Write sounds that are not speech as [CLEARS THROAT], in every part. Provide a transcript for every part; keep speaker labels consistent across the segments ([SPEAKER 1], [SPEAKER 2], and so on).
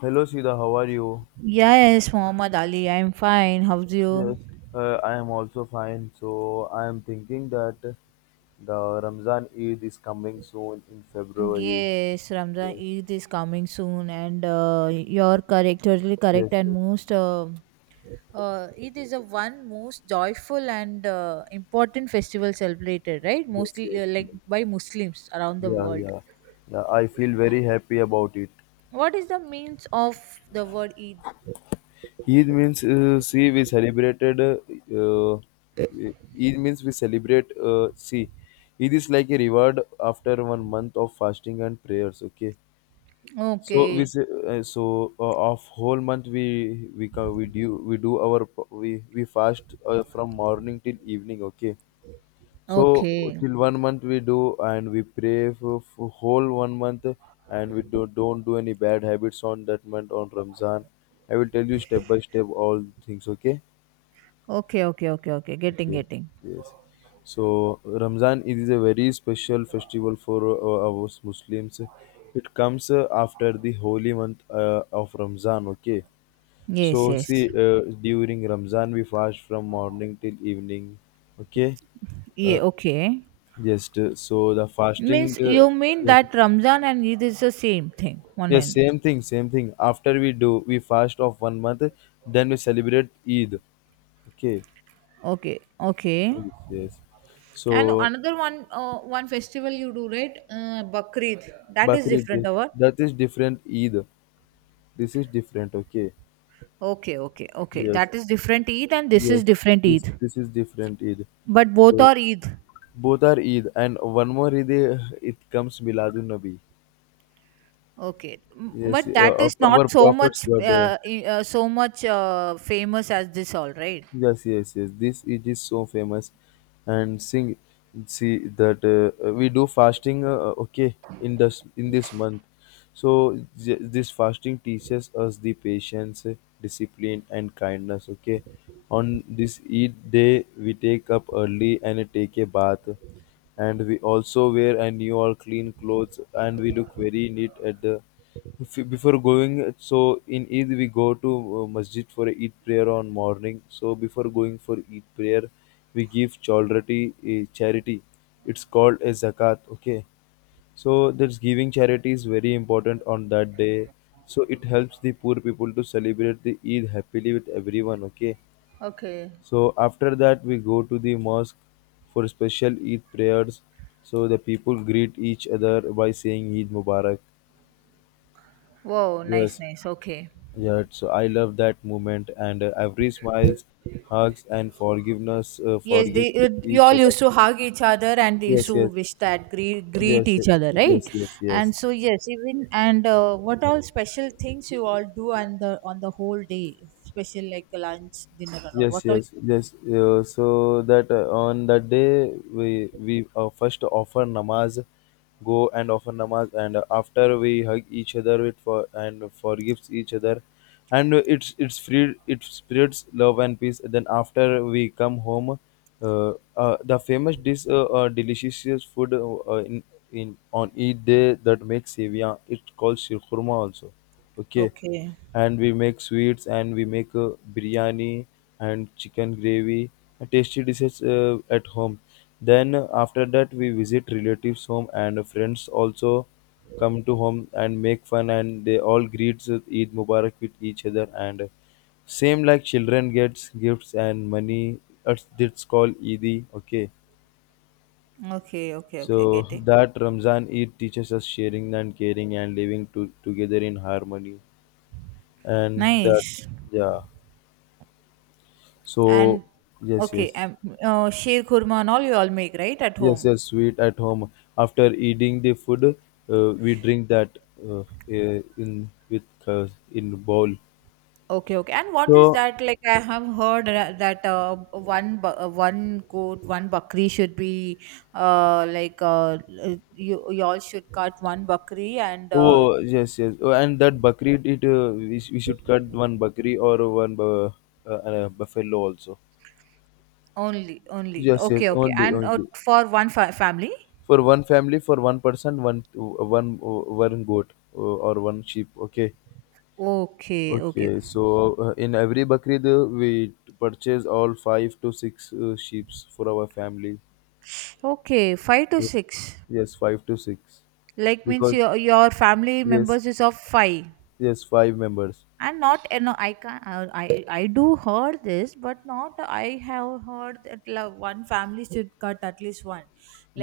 [SPEAKER 1] Hello, Sida. How are you?
[SPEAKER 2] Yes, Muhammad Ali, I'm fine. How's you?
[SPEAKER 1] Yes, I am also fine. So I am thinking that the Ramzan Eid is coming soon in February.
[SPEAKER 2] Yes, Ramzan
[SPEAKER 1] Yes,
[SPEAKER 2] Eid is coming soon, and you're correct, totally
[SPEAKER 1] yes,
[SPEAKER 2] correct, and
[SPEAKER 1] yes,
[SPEAKER 2] most. It is a one most joyful and important festival celebrated, right?
[SPEAKER 1] yes,
[SPEAKER 2] Mostly
[SPEAKER 1] yes, yes.
[SPEAKER 2] like by Muslims around the
[SPEAKER 1] Yeah,
[SPEAKER 2] world.
[SPEAKER 1] yeah, yeah. I feel very happy about it.
[SPEAKER 2] What is the means of the word Eid?
[SPEAKER 1] Eid means, see, we celebrated. E-, Eid means we celebrate. See, Eid is like a reward after one month of fasting and prayers. Okay, so we
[SPEAKER 2] Okay,
[SPEAKER 1] say, of whole month we can we do our p- we fast from morning till evening, okay. So
[SPEAKER 2] okay,
[SPEAKER 1] till one month we do, and we pray for whole one month, and don't do any bad habits on that month, on Ramzan. I will tell you step by step all things, okay.
[SPEAKER 2] okay, okay, okay, okay. Getting,
[SPEAKER 1] Okay.
[SPEAKER 2] getting.
[SPEAKER 1] Yes. So Ramzan Eid is a very special festival for our Muslims. It comes after the holy month of Ramzan. Okay.
[SPEAKER 2] Yes,
[SPEAKER 1] So see,
[SPEAKER 2] yes.
[SPEAKER 1] during Ramzan we fast from morning till evening. Okay. Uh,
[SPEAKER 2] Yeah. Okay.
[SPEAKER 1] yes. So the fasting.
[SPEAKER 2] Means you mean
[SPEAKER 1] Yes,
[SPEAKER 2] that Ramzan and Eid is the same thing, one
[SPEAKER 1] yes.
[SPEAKER 2] end.
[SPEAKER 1] Same thing. Same thing. After we fast of one month. Then we celebrate Eid. Okay.
[SPEAKER 2] Okay, okay.
[SPEAKER 1] Yes, yes.
[SPEAKER 2] And
[SPEAKER 1] So
[SPEAKER 2] another one, one festival you do, right? Bakrid. That is
[SPEAKER 1] Bakrid.
[SPEAKER 2] different,
[SPEAKER 1] Yes.
[SPEAKER 2] or what?
[SPEAKER 1] That is different Eid. This is different, okay?
[SPEAKER 2] Okay, okay, okay.
[SPEAKER 1] Yes,
[SPEAKER 2] That is different Eid and this
[SPEAKER 1] yes.
[SPEAKER 2] is different
[SPEAKER 1] This
[SPEAKER 2] Eid.
[SPEAKER 1] this is different Eid.
[SPEAKER 2] But both
[SPEAKER 1] So
[SPEAKER 2] are Eid.
[SPEAKER 1] both are Eid, and one more Eid, it comes Miladun Nabi.
[SPEAKER 2] Okay.
[SPEAKER 1] Yes,
[SPEAKER 2] But that
[SPEAKER 1] of
[SPEAKER 2] is
[SPEAKER 1] our
[SPEAKER 2] not so
[SPEAKER 1] Prophet's
[SPEAKER 2] much
[SPEAKER 1] birthday.
[SPEAKER 2] so much famous as this all, right?
[SPEAKER 1] Yes, yes, yes. This, it is so famous, and sing, see that, we do fasting. Okay, in this month, so this fasting teaches us the patience, discipline, and kindness. Okay, on this Eid day, we take up early and take a bath, and we also wear a new or clean clothes, and we look very neat at the, before going. So in Eid we go to masjid for Eid prayer on morning. So before going for Eid prayer, we give charity, it's called a zakat, okay. So that's, giving charity is very important on that day, so it helps the poor people to celebrate the Eid happily with everyone, okay.
[SPEAKER 2] Okay.
[SPEAKER 1] So after that we go to the mosque for special Eid prayers. So the people greet each other by saying Eid Mubarak.
[SPEAKER 2] Wow, nice,
[SPEAKER 1] Yes.
[SPEAKER 2] nice. Okay.
[SPEAKER 1] Yeah, so I love that moment, and every smiles, hugs, and
[SPEAKER 2] Yes,
[SPEAKER 1] forgive
[SPEAKER 2] you
[SPEAKER 1] each
[SPEAKER 2] all
[SPEAKER 1] other.
[SPEAKER 2] used to hug each other and they used
[SPEAKER 1] Yes,
[SPEAKER 2] to
[SPEAKER 1] yes,
[SPEAKER 2] wish that greet
[SPEAKER 1] yes, yes,
[SPEAKER 2] each other, right?
[SPEAKER 1] yes, yes, yes.
[SPEAKER 2] And so yes, even and what all special things you all do on the whole day, special like lunch, dinner, and all.
[SPEAKER 1] Yes,
[SPEAKER 2] What all?
[SPEAKER 1] yes, yes, so that on that day we first offer namaz, go and offer namaz, and after, we hug each other with for, and forgives each other. And it's free, it spreads love and peace. Then after we come home, the famous dish, delicious food, in on each day, that makes sevia, it's called shirkurma also, okay.
[SPEAKER 2] Okay,
[SPEAKER 1] And we make sweets, and we make biryani and chicken gravy, tasty dishes at home. Then after that we visit relatives home, and friends also come to home and make fun, and they all greet Eid Mubarak with each other. And same like, children gets gifts and money, it's called eid okay.
[SPEAKER 2] okay, okay, okay.
[SPEAKER 1] So
[SPEAKER 2] Getting
[SPEAKER 1] that Ramzan Eid teaches us sharing and caring and living together in harmony. And that,
[SPEAKER 2] nice
[SPEAKER 1] yeah. So
[SPEAKER 2] and
[SPEAKER 1] yes,
[SPEAKER 2] okay.
[SPEAKER 1] yes,
[SPEAKER 2] Sheer kurma and all you all make right at
[SPEAKER 1] yes,
[SPEAKER 2] home.
[SPEAKER 1] yes. Sweet at home. After eating the food, we drink that, uh, in with in bowl.
[SPEAKER 2] Okay, okay. And what is
[SPEAKER 1] So
[SPEAKER 2] that? Like I have heard that one one goat, one bakri should be like you all should cut one bakri and
[SPEAKER 1] oh yes, yes. Oh, and that bakri, we should cut one bakri or buffalo also.
[SPEAKER 2] only only.
[SPEAKER 1] Yes, yes.
[SPEAKER 2] Okay, okay.
[SPEAKER 1] Only,
[SPEAKER 2] And
[SPEAKER 1] only
[SPEAKER 2] for one family.
[SPEAKER 1] for one family, for one person, one goat or one sheep. Okay.
[SPEAKER 2] Okay, okay,
[SPEAKER 1] Okay, so in every Bakrid, we purchase all 5 to 6 sheeps for our family.
[SPEAKER 2] okay. Five to
[SPEAKER 1] Yes,
[SPEAKER 2] six.
[SPEAKER 1] yes, five to six.
[SPEAKER 2] Like means
[SPEAKER 1] Because
[SPEAKER 2] your family
[SPEAKER 1] yes,
[SPEAKER 2] members is of five.
[SPEAKER 1] yes, 5 members.
[SPEAKER 2] And not, you know, I can I do heard this, but not I have heard that, like, one family should cut at least one,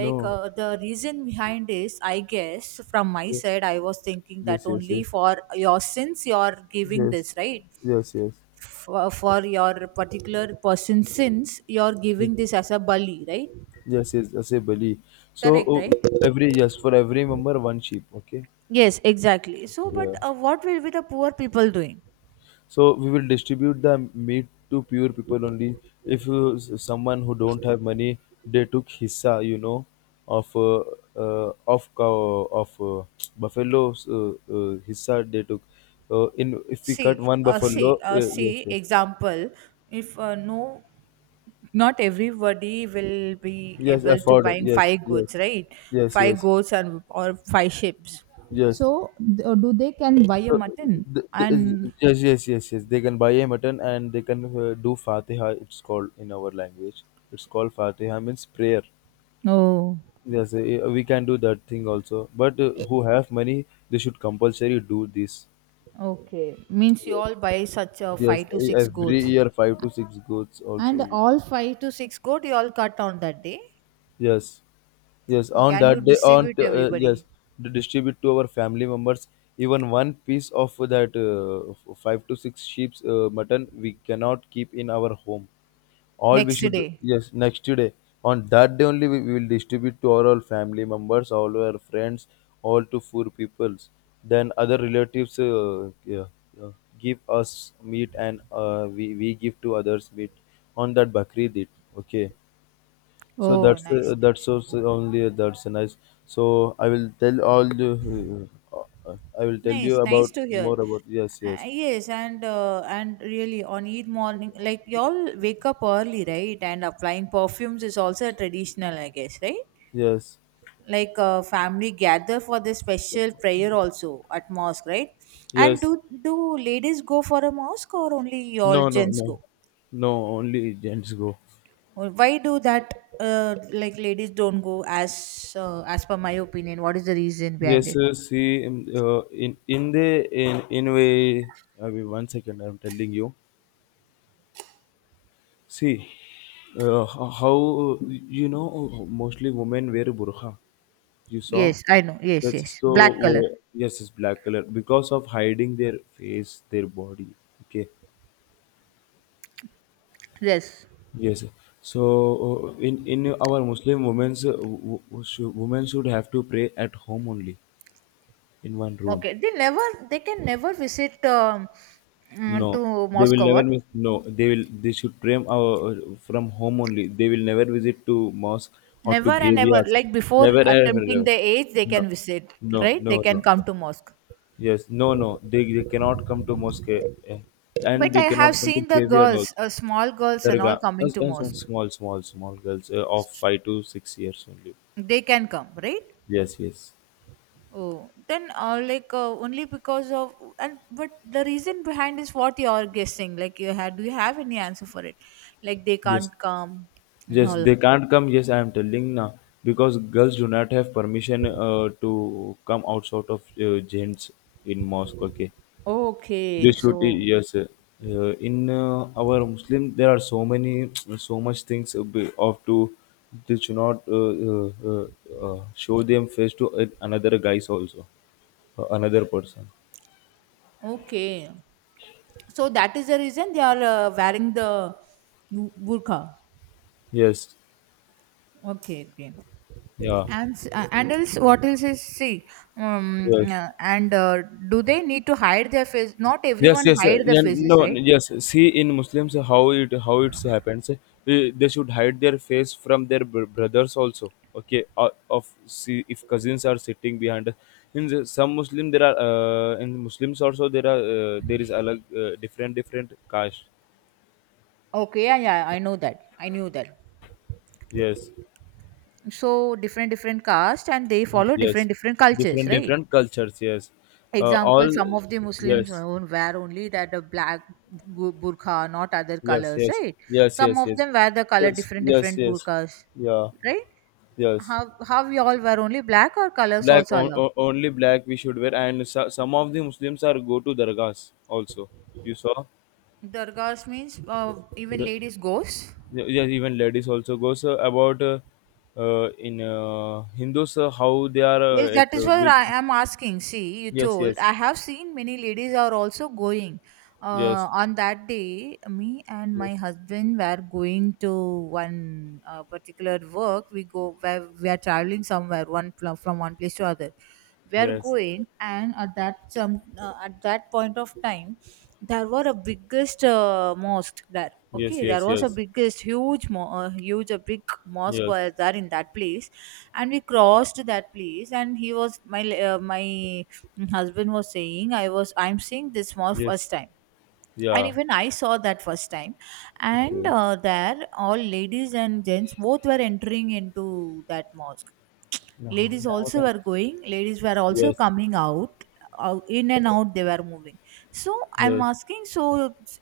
[SPEAKER 2] like the reason behind is I guess from my side I was thinking that
[SPEAKER 1] yes, yes,
[SPEAKER 2] only
[SPEAKER 1] yes, yes,
[SPEAKER 2] for your sins you're giving
[SPEAKER 1] yes,
[SPEAKER 2] this, right?
[SPEAKER 1] yes, yes,
[SPEAKER 2] For your particular person's sins you're
[SPEAKER 1] yes,
[SPEAKER 2] giving this as a bali, right?
[SPEAKER 1] yes, yes, I say Bali. So
[SPEAKER 2] Correct, right?
[SPEAKER 1] every yes, for every member one sheep. Okay.
[SPEAKER 2] Yes, exactly. So
[SPEAKER 1] Yeah.
[SPEAKER 2] but what will be the poor people doing?
[SPEAKER 1] So we will distribute the meat to pure people only. If someone who don't have money, they took hissa, of, cow, of [TSK] buffalo's, hissa they took in, if we cut one buffalo, yes,
[SPEAKER 2] See,
[SPEAKER 1] yes,
[SPEAKER 2] example, if no, not everybody will be
[SPEAKER 1] yes,
[SPEAKER 2] able to
[SPEAKER 1] afford,
[SPEAKER 2] buy
[SPEAKER 1] yes,
[SPEAKER 2] five
[SPEAKER 1] yes,
[SPEAKER 2] goats, right?
[SPEAKER 1] yes,
[SPEAKER 2] Five
[SPEAKER 1] yes,
[SPEAKER 2] goats and or five ships.
[SPEAKER 1] yes.
[SPEAKER 2] Do they can buy a
[SPEAKER 1] So
[SPEAKER 2] mutton? And
[SPEAKER 1] yes, yes, yes, yes, they can buy a mutton, and they can do fatiha, it's called in our language. It's called fatiha, means prayer.
[SPEAKER 2] oh,
[SPEAKER 1] Yes, we can do that thing also. But who have money, they should compulsory do this.
[SPEAKER 2] okay, means you
[SPEAKER 1] Yes.
[SPEAKER 2] all buy such a
[SPEAKER 1] Yes,
[SPEAKER 2] five to six
[SPEAKER 1] every
[SPEAKER 2] goats,
[SPEAKER 1] year 5 to 6 goats
[SPEAKER 2] and
[SPEAKER 1] also.
[SPEAKER 2] all five to six goat you all cut on that day.
[SPEAKER 1] Yes. Yes,
[SPEAKER 2] Okay,
[SPEAKER 1] on
[SPEAKER 2] and you
[SPEAKER 1] that day,
[SPEAKER 2] distribute
[SPEAKER 1] yes,
[SPEAKER 2] everybody
[SPEAKER 1] to distribute to our family members, even one piece of that, 5 to 6 sheep's mutton, we cannot keep in our home. All we
[SPEAKER 2] next
[SPEAKER 1] should,
[SPEAKER 2] day.
[SPEAKER 1] yes, next day. On that day only we, will distribute to all our family members, all our friends, all to 4 peoples. Then other relatives, yeah, yeah, give us meat, and we give to others meat on that bakri did. Okay, so
[SPEAKER 2] Oh,
[SPEAKER 1] that's,
[SPEAKER 2] nice,
[SPEAKER 1] also
[SPEAKER 2] nice.
[SPEAKER 1] only, that's nice. So I will tell
[SPEAKER 2] Nice,
[SPEAKER 1] you
[SPEAKER 2] nice
[SPEAKER 1] about
[SPEAKER 2] to hear.
[SPEAKER 1] more about, yes, yes,
[SPEAKER 2] Yes, and really on Eid morning, like y'all wake up early, right? And applying perfumes is also a traditional, I guess, right?
[SPEAKER 1] yes,
[SPEAKER 2] Like family gather for the special prayer also at mosque, right? And
[SPEAKER 1] yes,
[SPEAKER 2] do ladies go for a mosque or only
[SPEAKER 1] no,
[SPEAKER 2] y'all
[SPEAKER 1] no,
[SPEAKER 2] gents
[SPEAKER 1] no,
[SPEAKER 2] go?
[SPEAKER 1] no, only agents go.
[SPEAKER 2] Why do that? Like ladies don't go as per my opinion. What is the reason
[SPEAKER 1] Yes,
[SPEAKER 2] behind it?
[SPEAKER 1] sir. See, in the in way. I mean, one second. I'm telling you. See, how, you know, mostly women wear burqa. You saw?
[SPEAKER 2] Yes, I know. Yes,
[SPEAKER 1] Yes,
[SPEAKER 2] yes.
[SPEAKER 1] so
[SPEAKER 2] Black color.
[SPEAKER 1] yes, it's black color because of hiding their face, their body. Okay,
[SPEAKER 2] Yes.
[SPEAKER 1] yes. So in our Muslim women's, women should have to pray at home only, in one room.
[SPEAKER 2] Okay, they never, they can never visit
[SPEAKER 1] No,
[SPEAKER 2] to
[SPEAKER 1] they will
[SPEAKER 2] Moscow.
[SPEAKER 1] never
[SPEAKER 2] What?
[SPEAKER 1] miss. No, they will. They should pray from home only. They will never visit to mosque or to
[SPEAKER 2] Never and ever.
[SPEAKER 1] graveyards.
[SPEAKER 2] Like before
[SPEAKER 1] Never, ever,
[SPEAKER 2] attempting
[SPEAKER 1] ever.
[SPEAKER 2] the age, they
[SPEAKER 1] No,
[SPEAKER 2] can visit,
[SPEAKER 1] no,
[SPEAKER 2] right?
[SPEAKER 1] no,
[SPEAKER 2] They can
[SPEAKER 1] no,
[SPEAKER 2] come
[SPEAKER 1] no.
[SPEAKER 2] to Moscow.
[SPEAKER 1] Yes, no, no, they cannot come to mosque, eh, and
[SPEAKER 2] But
[SPEAKER 1] they
[SPEAKER 2] I have
[SPEAKER 1] cannot come to
[SPEAKER 2] seen the
[SPEAKER 1] graveyard also.
[SPEAKER 2] girls, small girls and all
[SPEAKER 1] Dargah,
[SPEAKER 2] coming to mosque.
[SPEAKER 1] as small, small, small girls of 5 to 6 years only.
[SPEAKER 2] They can come, right?
[SPEAKER 1] Yes, yes,
[SPEAKER 2] Oh, then like only because of, and but the reason behind is what you are guessing. Like you had, do you have any answer for it? Like they
[SPEAKER 1] yes,
[SPEAKER 2] can't come and
[SPEAKER 1] yes,
[SPEAKER 2] all.
[SPEAKER 1] they can't come. Yes, I am telling now, because girls do not have permission to come outside of gents in mosque. Okay.
[SPEAKER 2] Okay, so
[SPEAKER 1] Yes. Eh. In our Muslim there are so many, [TSK] so much things, be- of to. They should not show them face to another guys also, another person.
[SPEAKER 2] okay. So that is the reason they are wearing the burqa.
[SPEAKER 1] Yes,
[SPEAKER 2] Okay, okay.
[SPEAKER 1] yeah,
[SPEAKER 2] And and else, what else is see?
[SPEAKER 1] yes.
[SPEAKER 2] And do they need to hide their face? Not
[SPEAKER 1] Yes,
[SPEAKER 2] everyone
[SPEAKER 1] yes,
[SPEAKER 2] hide their
[SPEAKER 1] yeah, no,
[SPEAKER 2] faces, right?
[SPEAKER 1] yes. See, in Muslims, how it's happens, they should hide their face from their brothers also, okay. Of See, if cousins are sitting behind us. Some Muslim, there are, in Muslims also there are, there is alag, different different caste.
[SPEAKER 2] Okay, yeah, yeah, I know that. I knew that.
[SPEAKER 1] Yes,
[SPEAKER 2] So different different caste and they follow
[SPEAKER 1] yes,
[SPEAKER 2] different different cultures,
[SPEAKER 1] different
[SPEAKER 2] right?
[SPEAKER 1] different cultures. Yes.
[SPEAKER 2] Example,
[SPEAKER 1] All.
[SPEAKER 2] some of the Muslims
[SPEAKER 1] Yes,
[SPEAKER 2] wear only that a black burqa, not other
[SPEAKER 1] yes,
[SPEAKER 2] colors,
[SPEAKER 1] yes,
[SPEAKER 2] right?
[SPEAKER 1] yes,
[SPEAKER 2] Some
[SPEAKER 1] yes,
[SPEAKER 2] of
[SPEAKER 1] yes,
[SPEAKER 2] them wear the color
[SPEAKER 1] yes,
[SPEAKER 2] different
[SPEAKER 1] yes,
[SPEAKER 2] different
[SPEAKER 1] yes,
[SPEAKER 2] burqas,
[SPEAKER 1] yeah.
[SPEAKER 2] right?
[SPEAKER 1] Yes.
[SPEAKER 2] How we all wear only black or colors
[SPEAKER 1] Black,
[SPEAKER 2] also allowed?
[SPEAKER 1] only black we should wear. And so, some of the Muslims are go to dargahs also. You saw?
[SPEAKER 2] Dargahs means even
[SPEAKER 1] The,
[SPEAKER 2] ladies goes.
[SPEAKER 1] yeah, even ladies also goes, about in Hindus, how they are,
[SPEAKER 2] Yes,
[SPEAKER 1] like,
[SPEAKER 2] that is what
[SPEAKER 1] big.
[SPEAKER 2] I am asking. See, you
[SPEAKER 1] Yes,
[SPEAKER 2] told
[SPEAKER 1] yes,
[SPEAKER 2] I have seen many ladies are also going.
[SPEAKER 1] yes,
[SPEAKER 2] On that day, me and my
[SPEAKER 1] yes,
[SPEAKER 2] husband were going to one particular work. We go where we are traveling somewhere one from one place to other. We are
[SPEAKER 1] yes,
[SPEAKER 2] going, and at that some at that point of time, there were a biggest mosque there.
[SPEAKER 1] yes,
[SPEAKER 2] Okay, there
[SPEAKER 1] yes,
[SPEAKER 2] was a
[SPEAKER 1] yes,
[SPEAKER 2] biggest huge, huge, a big mosque
[SPEAKER 1] yes,
[SPEAKER 2] was there in that place, and we crossed that place, and he was my husband was saying, I was, I'm seeing this mall
[SPEAKER 1] yes,
[SPEAKER 2] first time, and
[SPEAKER 1] yeah,
[SPEAKER 2] even I saw that first time. And
[SPEAKER 1] okay,
[SPEAKER 2] there all ladies and gents both were entering into that mosque.
[SPEAKER 1] no.
[SPEAKER 2] Ladies
[SPEAKER 1] Now what
[SPEAKER 2] also
[SPEAKER 1] I'm-
[SPEAKER 2] were going, ladies were also
[SPEAKER 1] yes,
[SPEAKER 2] coming out, in and out they were moving. So I'm
[SPEAKER 1] yes.
[SPEAKER 2] asking, so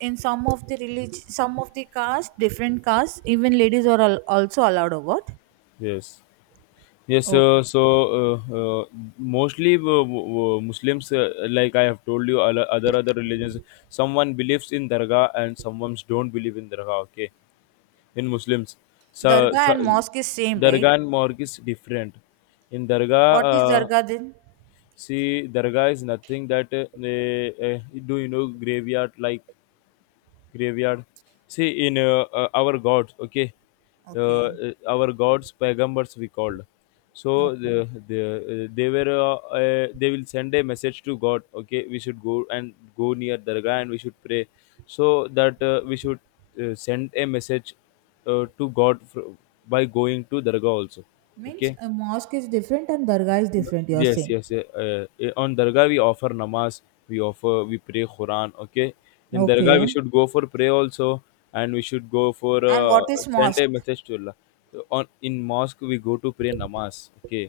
[SPEAKER 2] in some of the religion, some of the caste, different castes, even ladies are also allowed or what?
[SPEAKER 1] Yes. Yes,
[SPEAKER 2] Okay.
[SPEAKER 1] mostly, Muslims, like I have told you, other religions, someone believes in dargah and someone don't believe in dargah. Okay, in Muslims,
[SPEAKER 2] Dargah
[SPEAKER 1] so
[SPEAKER 2] and mosque is same,
[SPEAKER 1] Dargah
[SPEAKER 2] right?
[SPEAKER 1] and morgue is different. In Dargah,
[SPEAKER 2] What is dargah then?
[SPEAKER 1] see, Dargah is nothing that, do you know graveyard, like, graveyard. See, in our gods, okay,
[SPEAKER 2] Okay.
[SPEAKER 1] our gods, pagambars we called. So
[SPEAKER 2] Okay.
[SPEAKER 1] they will send a message to God. Okay, we should go and go near Dargah, and we should pray, so that we should send a message to God, by going to Dargah also.
[SPEAKER 2] Means
[SPEAKER 1] Okay,
[SPEAKER 2] a mosque is different and dargah is different, you're
[SPEAKER 1] yes,
[SPEAKER 2] saying.
[SPEAKER 1] yes, yeah, on Dargah we offer namaz. We pray Quran, okay. In Dargah we
[SPEAKER 2] Okay.
[SPEAKER 1] should go for prayer also, and we should go for,
[SPEAKER 2] And what is
[SPEAKER 1] send
[SPEAKER 2] mosque?
[SPEAKER 1] a message to Allah. So on in mosque we go to pray namaz, okay.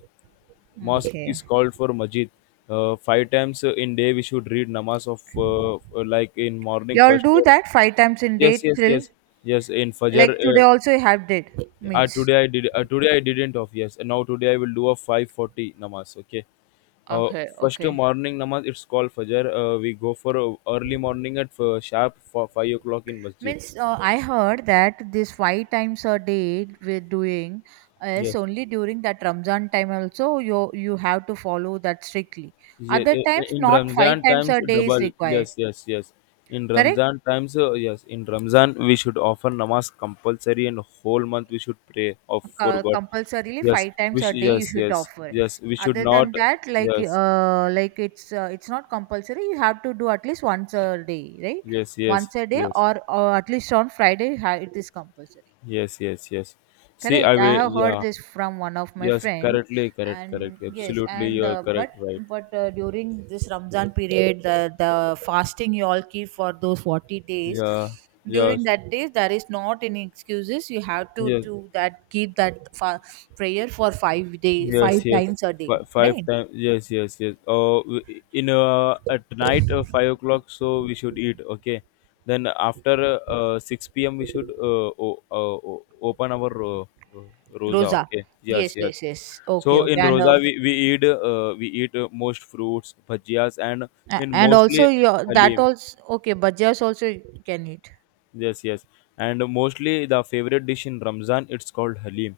[SPEAKER 1] Mosque is
[SPEAKER 2] Okay.
[SPEAKER 1] called for masjid. 5 times in day we should read namaz of, uh, like, in morning
[SPEAKER 2] Y'all
[SPEAKER 1] first.
[SPEAKER 2] do that five times in
[SPEAKER 1] Yes,
[SPEAKER 2] day
[SPEAKER 1] yes,
[SPEAKER 2] till
[SPEAKER 1] yes, yes, in fajr,
[SPEAKER 2] like today also you have did means.
[SPEAKER 1] today I did. Today I didn't of yes. And now today I will do a 5:40 namaz. Okay. Uh,
[SPEAKER 2] Okay,
[SPEAKER 1] First
[SPEAKER 2] okay.
[SPEAKER 1] morning namaz, it's called fajr. We go for early morning, at sharp, for 5 o'clock in masjid.
[SPEAKER 2] Means I heard that this five times a day we're doing is
[SPEAKER 1] Yes.
[SPEAKER 2] only during that Ramzan time also you have to follow that strictly.
[SPEAKER 1] Yes.
[SPEAKER 2] Other times
[SPEAKER 1] In
[SPEAKER 2] not five
[SPEAKER 1] Ramzan
[SPEAKER 2] times
[SPEAKER 1] times
[SPEAKER 2] a day is
[SPEAKER 1] double.
[SPEAKER 2] required.
[SPEAKER 1] Yes. Yes. Yes. In
[SPEAKER 2] Correct.
[SPEAKER 1] Ramzan times, yes. In Ramzan we should offer namaz compulsory, and whole month we should pray of for God.
[SPEAKER 2] Compulsorily
[SPEAKER 1] Yes.
[SPEAKER 2] five times
[SPEAKER 1] Which
[SPEAKER 2] a day you
[SPEAKER 1] Yes,
[SPEAKER 2] should
[SPEAKER 1] yes,
[SPEAKER 2] offer.
[SPEAKER 1] yes, we should
[SPEAKER 2] Other than
[SPEAKER 1] not.
[SPEAKER 2] that, like
[SPEAKER 1] Yes,
[SPEAKER 2] it's not compulsory, you have to do at least once a day, right?
[SPEAKER 1] yes, yes,
[SPEAKER 2] Once a day,
[SPEAKER 1] yes.
[SPEAKER 2] or at least on Friday you it is compulsory.
[SPEAKER 1] Yes, yes, yes. See,
[SPEAKER 2] Correct.
[SPEAKER 1] I
[SPEAKER 2] I
[SPEAKER 1] will.
[SPEAKER 2] have heard
[SPEAKER 1] Yeah,
[SPEAKER 2] this from one of my
[SPEAKER 1] yes,
[SPEAKER 2] friend,
[SPEAKER 1] correctly, correct,
[SPEAKER 2] and
[SPEAKER 1] correct.
[SPEAKER 2] yes,
[SPEAKER 1] Absolutely,
[SPEAKER 2] and
[SPEAKER 1] you're
[SPEAKER 2] but
[SPEAKER 1] correct, right?
[SPEAKER 2] but during this Ramzan period, the fasting you all keep for those 40 days.
[SPEAKER 1] Yeah,
[SPEAKER 2] During
[SPEAKER 1] yes,
[SPEAKER 2] that day, there is not any excuses. You have to
[SPEAKER 1] yes,
[SPEAKER 2] do that, keep that prayer for 5 day, five
[SPEAKER 1] yes, yes.
[SPEAKER 2] times a day,
[SPEAKER 1] Five, five
[SPEAKER 2] right?
[SPEAKER 1] times. Yes, yes, yes. In at night 5 o'clock, so we should eat. Okay, then after 6 p.m. we should open our rosa.
[SPEAKER 2] Rosa.
[SPEAKER 1] Okay. Yes,
[SPEAKER 2] Yes,
[SPEAKER 1] yes.
[SPEAKER 2] yes, yes. Okay,
[SPEAKER 1] So
[SPEAKER 2] okay,
[SPEAKER 1] in
[SPEAKER 2] and
[SPEAKER 1] roza we eat most fruits, bhajias, and in
[SPEAKER 2] and
[SPEAKER 1] mostly
[SPEAKER 2] also your that
[SPEAKER 1] halim.
[SPEAKER 2] also okay, bhajias also you can eat.
[SPEAKER 1] Yes, yes. And mostly the favorite dish in Ramzan, it's called Halim.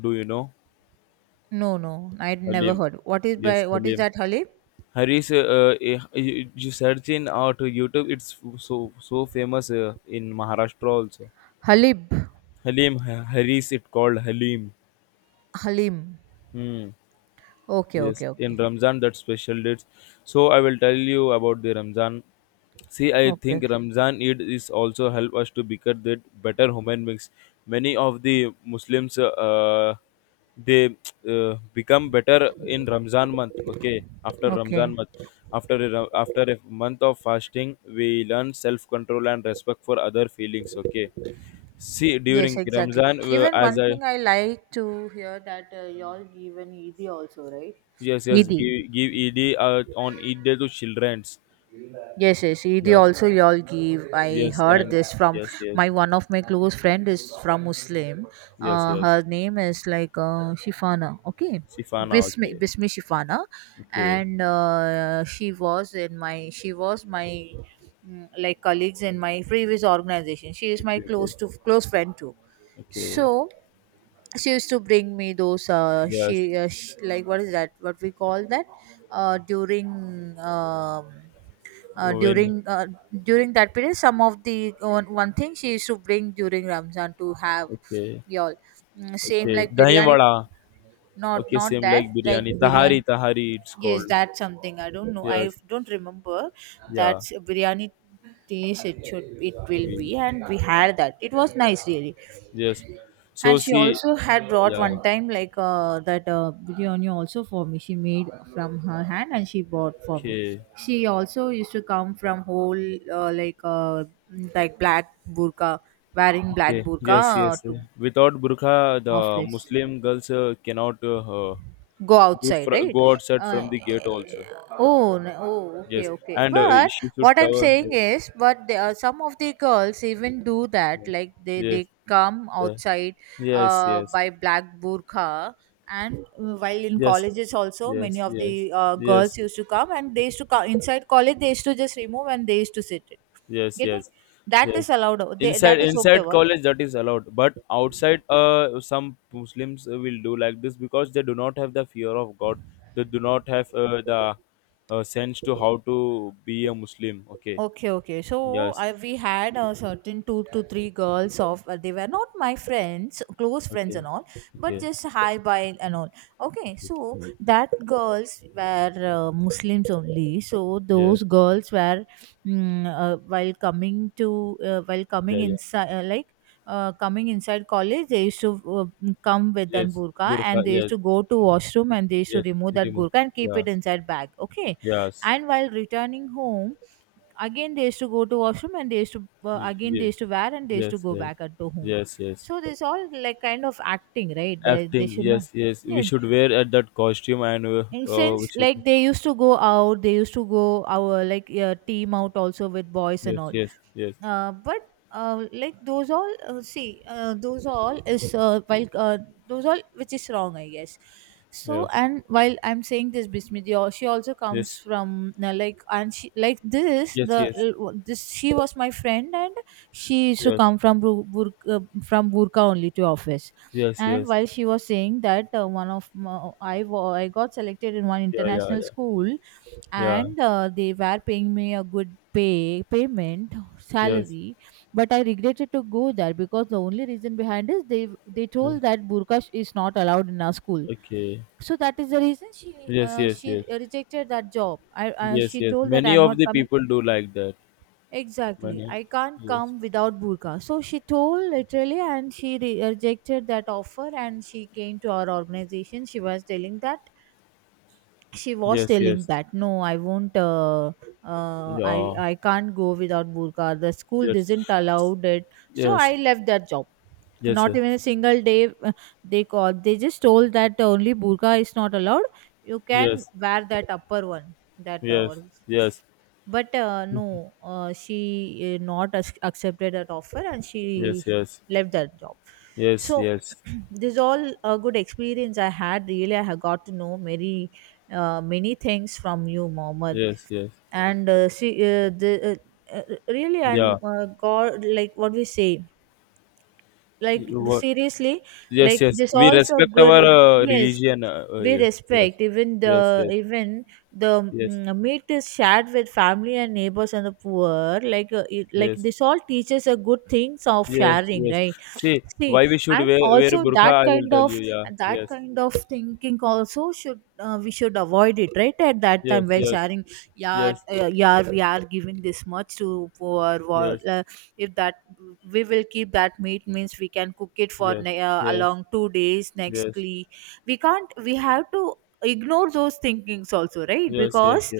[SPEAKER 1] Do you know?
[SPEAKER 2] No, no, I never
[SPEAKER 1] Halim.
[SPEAKER 2] heard. What is
[SPEAKER 1] Yes,
[SPEAKER 2] by what is
[SPEAKER 1] Halim.
[SPEAKER 2] that, Halib?
[SPEAKER 1] You search in or YouTube. It's so famous in Maharashtra also.
[SPEAKER 2] Halib.
[SPEAKER 1] Halim, Haris, it called Halim.
[SPEAKER 2] Halim.
[SPEAKER 1] Hmm.
[SPEAKER 2] Okay,
[SPEAKER 1] Yes,
[SPEAKER 2] okay,
[SPEAKER 1] in
[SPEAKER 2] okay.
[SPEAKER 1] Ramzan that special dates. So I will tell you about the Ramzan. See, I
[SPEAKER 2] Okay,
[SPEAKER 1] think
[SPEAKER 2] okay.
[SPEAKER 1] Ramzan Eid is also help us to become that better human beings. Many of the Muslims they become better in Ramzan month. Okay, after Ramzan
[SPEAKER 2] Okay.
[SPEAKER 1] month, after a month of fasting, we learn self control and respect for other feelings. Okay, see
[SPEAKER 2] Yes,
[SPEAKER 1] during
[SPEAKER 2] exactly.
[SPEAKER 1] Ramzan
[SPEAKER 2] Even
[SPEAKER 1] as
[SPEAKER 2] one
[SPEAKER 1] I
[SPEAKER 2] thing I like to hear that y'all give an Eid also, right?
[SPEAKER 1] yes, yes,
[SPEAKER 2] Eid.
[SPEAKER 1] give Eid on Eid day to childrens.
[SPEAKER 2] Yes, yes. Eid
[SPEAKER 1] Yes,
[SPEAKER 2] also y'all give. I
[SPEAKER 1] yes,
[SPEAKER 2] heard
[SPEAKER 1] and
[SPEAKER 2] this from
[SPEAKER 1] yes, yes,
[SPEAKER 2] my one of my close friend is from Muslim.
[SPEAKER 1] yes, yes.
[SPEAKER 2] Her name is like Shifana. Okay,
[SPEAKER 1] She found out.
[SPEAKER 2] Bismi
[SPEAKER 1] Okay,
[SPEAKER 2] Bismi Shifana,
[SPEAKER 1] okay,
[SPEAKER 2] and she was in my, she was my like colleagues in my previous organization. She is my
[SPEAKER 1] okay, okay,
[SPEAKER 2] close to close friend too.
[SPEAKER 1] okay.
[SPEAKER 2] So she used to bring me those
[SPEAKER 1] Yes,
[SPEAKER 2] she, sh like what is that? What we call that? Uh, during um uh,
[SPEAKER 1] when
[SPEAKER 2] during uh, during that period some of the one, one thing she used to bring during ramzan to have
[SPEAKER 1] okay,
[SPEAKER 2] y'all. Mm, same
[SPEAKER 1] okay.
[SPEAKER 2] like
[SPEAKER 1] Dahi
[SPEAKER 2] biryani.
[SPEAKER 1] vada. Okay,
[SPEAKER 2] Not
[SPEAKER 1] same
[SPEAKER 2] that
[SPEAKER 1] like
[SPEAKER 2] like
[SPEAKER 1] biryani.
[SPEAKER 2] biryani,
[SPEAKER 1] Tahari, tahari. It's
[SPEAKER 2] yes,
[SPEAKER 1] called.
[SPEAKER 2] that's something I don't know, I
[SPEAKER 1] Yes,
[SPEAKER 2] don't remember.
[SPEAKER 1] yeah,
[SPEAKER 2] That's biryani taste it should, it will
[SPEAKER 1] ye-
[SPEAKER 2] be, and we had that, it was nice really.
[SPEAKER 1] yes. So
[SPEAKER 2] And she
[SPEAKER 1] see,
[SPEAKER 2] also had brought one
[SPEAKER 1] yeah.
[SPEAKER 2] time like that biryani also for me. She made from her hand and she bought for me.
[SPEAKER 1] Okay,
[SPEAKER 2] She also used to come from whole uh, like uh, like black burqa, wearing black
[SPEAKER 1] okay.
[SPEAKER 2] burqa
[SPEAKER 1] Yes, yes. Eh.
[SPEAKER 2] to
[SPEAKER 1] Without burqa, the
[SPEAKER 2] office,
[SPEAKER 1] Muslim girls cannot
[SPEAKER 2] go outside, right?
[SPEAKER 1] go outside from
[SPEAKER 2] Uh,
[SPEAKER 1] the gate also.
[SPEAKER 2] oh, no, oh, okay,
[SPEAKER 1] Yes,
[SPEAKER 2] okay.
[SPEAKER 1] and
[SPEAKER 2] But
[SPEAKER 1] she should
[SPEAKER 2] what I'm
[SPEAKER 1] cover.
[SPEAKER 2] saying is, but there are some of the girls even do that.
[SPEAKER 1] Yeah.
[SPEAKER 2] Like they
[SPEAKER 1] Yes,
[SPEAKER 2] they come
[SPEAKER 1] yeah,
[SPEAKER 2] outside,
[SPEAKER 1] yes, yes,
[SPEAKER 2] by black burqa, and while in
[SPEAKER 1] yes,
[SPEAKER 2] colleges also, many
[SPEAKER 1] yes,
[SPEAKER 2] of the
[SPEAKER 1] yes,
[SPEAKER 2] girls
[SPEAKER 1] yes,
[SPEAKER 2] used to come, and they used to come inside college. They used to just remove and they used to sit it.
[SPEAKER 1] yes,
[SPEAKER 2] Getting
[SPEAKER 1] yes,
[SPEAKER 2] that
[SPEAKER 1] yes.
[SPEAKER 2] is allowed. They,
[SPEAKER 1] Inside
[SPEAKER 2] that is okay.
[SPEAKER 1] inside college that is allowed, but outside, some Muslims will do like this because they do not have the fear of God. They do not have the sense to how to be a Muslim. Okay.
[SPEAKER 2] Okay, okay. So
[SPEAKER 1] Yes.
[SPEAKER 2] I, we had a certain two to three girls of they were not my friends, close friends
[SPEAKER 1] Okay.
[SPEAKER 2] and all, but
[SPEAKER 1] Okay.
[SPEAKER 2] just hi bye and all. Okay,
[SPEAKER 1] Okay.
[SPEAKER 2] so that girls were Muslims only. So
[SPEAKER 1] Yeah.
[SPEAKER 2] those girls were while coming to while
[SPEAKER 1] Yeah.
[SPEAKER 2] coming
[SPEAKER 1] Yeah.
[SPEAKER 2] inside like. Coming inside college, they used to come with that
[SPEAKER 1] Yes.
[SPEAKER 2] burqa
[SPEAKER 1] Burqa.
[SPEAKER 2] and they used
[SPEAKER 1] Yes.
[SPEAKER 2] to go to washroom and they used to
[SPEAKER 1] Yes.
[SPEAKER 2] remove that
[SPEAKER 1] Remove.
[SPEAKER 2] burqa and keep
[SPEAKER 1] Yeah.
[SPEAKER 2] it inside bag. Okay,
[SPEAKER 1] Yes.
[SPEAKER 2] and while returning home, again they used to go to washroom and they used to again they
[SPEAKER 1] Yes.
[SPEAKER 2] used to wear and they used to
[SPEAKER 1] Yes,
[SPEAKER 2] go
[SPEAKER 1] yes,
[SPEAKER 2] back at to home.
[SPEAKER 1] yes, yes.
[SPEAKER 2] So this all like kind of acting, right? They
[SPEAKER 1] Acting,
[SPEAKER 2] should know.
[SPEAKER 1] yes, yes. We
[SPEAKER 2] Yeah.
[SPEAKER 1] should wear at that costume, and
[SPEAKER 2] And
[SPEAKER 1] we
[SPEAKER 2] since
[SPEAKER 1] should.
[SPEAKER 2] like they used to go out, they used to go our like team out also with boys and
[SPEAKER 1] Yes,
[SPEAKER 2] all.
[SPEAKER 1] yes, yes,
[SPEAKER 2] Uh, but like those all see those all is while Those all which is wrong, I guess. So
[SPEAKER 1] yes,
[SPEAKER 2] and while I'm saying this, Bismiti, she also comes
[SPEAKER 1] yes,
[SPEAKER 2] from like, and she like this the
[SPEAKER 1] yes,
[SPEAKER 2] this she was my friend. And she used
[SPEAKER 1] yes,
[SPEAKER 2] to
[SPEAKER 1] yes,
[SPEAKER 2] come from from burka only to office.
[SPEAKER 1] yes,
[SPEAKER 2] And
[SPEAKER 1] yes.
[SPEAKER 2] while she was saying that one of my, I got selected in one
[SPEAKER 1] Yeah, yeah,
[SPEAKER 2] international
[SPEAKER 1] yeah,
[SPEAKER 2] school,
[SPEAKER 1] yeah.
[SPEAKER 2] and they were paying me a good payment,
[SPEAKER 1] Yes.
[SPEAKER 2] salary, but I regretted to go there because the only reason behind is they
[SPEAKER 1] Yes.
[SPEAKER 2] told that burqa is not allowed in our school.
[SPEAKER 1] Okay.
[SPEAKER 2] So that is the reason
[SPEAKER 1] Yes, yes, yes,
[SPEAKER 2] she rejected that job. I
[SPEAKER 1] yes,
[SPEAKER 2] She
[SPEAKER 1] yes.
[SPEAKER 2] told that
[SPEAKER 1] Many
[SPEAKER 2] I'm
[SPEAKER 1] of
[SPEAKER 2] not
[SPEAKER 1] the
[SPEAKER 2] coming.
[SPEAKER 1] people do like that.
[SPEAKER 2] Exactly,
[SPEAKER 1] Many.
[SPEAKER 2] I can't
[SPEAKER 1] Yes,
[SPEAKER 2] come without burqa. So she told literally, and she rejected that offer, and she came to our organization. She was
[SPEAKER 1] yes,
[SPEAKER 2] telling
[SPEAKER 1] yes.
[SPEAKER 2] that no, I won't,
[SPEAKER 1] Yeah.
[SPEAKER 2] I can't go without burqa, the school
[SPEAKER 1] Yes,
[SPEAKER 2] doesn't allow it. So I
[SPEAKER 1] yes,
[SPEAKER 2] left that job,
[SPEAKER 1] yes,
[SPEAKER 2] not
[SPEAKER 1] sir.
[SPEAKER 2] even a single day. They called, they just told that only burqa is not allowed, you can
[SPEAKER 1] Yes,
[SPEAKER 2] wear that upper one, that
[SPEAKER 1] yes, yes, yes,
[SPEAKER 2] but she not ac- accepted that offer, and she
[SPEAKER 1] yes,
[SPEAKER 2] left that job.
[SPEAKER 1] yes,
[SPEAKER 2] So
[SPEAKER 1] yes,
[SPEAKER 2] [CLEARS THROAT] this is all a good experience I had. Really, I have got to know many many things from you, Mohammed.
[SPEAKER 1] yes, yes.
[SPEAKER 2] And see, the uh, uh, really,
[SPEAKER 1] Yeah.
[SPEAKER 2] and God, like what we say, like
[SPEAKER 1] You what?
[SPEAKER 2] seriously,
[SPEAKER 1] Yes,
[SPEAKER 2] like
[SPEAKER 1] yes.
[SPEAKER 2] this
[SPEAKER 1] We
[SPEAKER 2] also
[SPEAKER 1] respect
[SPEAKER 2] good.
[SPEAKER 1] our
[SPEAKER 2] Yes,
[SPEAKER 1] religion.
[SPEAKER 2] we
[SPEAKER 1] Yes,
[SPEAKER 2] respect even,
[SPEAKER 1] yes,
[SPEAKER 2] the
[SPEAKER 1] yes,
[SPEAKER 2] even the
[SPEAKER 1] yes,
[SPEAKER 2] meat is shared with family and neighbors and the poor. Like like
[SPEAKER 1] yes,
[SPEAKER 2] this all teaches a good things of
[SPEAKER 1] yes,
[SPEAKER 2] sharing,
[SPEAKER 1] yes.
[SPEAKER 2] right?
[SPEAKER 1] See,
[SPEAKER 2] See,
[SPEAKER 1] why we should
[SPEAKER 2] and
[SPEAKER 1] wear
[SPEAKER 2] also
[SPEAKER 1] burqa?
[SPEAKER 2] that
[SPEAKER 1] I will
[SPEAKER 2] kind
[SPEAKER 1] tell
[SPEAKER 2] of,
[SPEAKER 1] you. Yeah.
[SPEAKER 2] that
[SPEAKER 1] Yes.
[SPEAKER 2] kind of thinking also should, we should avoid it right at that time
[SPEAKER 1] Yes.
[SPEAKER 2] while
[SPEAKER 1] Yes.
[SPEAKER 2] sharing. Yeah,
[SPEAKER 1] Yes.
[SPEAKER 2] yeah, we are giving this much to poor.
[SPEAKER 1] Yes.
[SPEAKER 2] If that, we will keep that meat means we can cook it for
[SPEAKER 1] Yes. Yes.
[SPEAKER 2] along 2 days
[SPEAKER 1] Yes.
[SPEAKER 2] nextly. We can't, we have to ignore those thinkings also, right?
[SPEAKER 1] Yes. Yes.
[SPEAKER 2] Because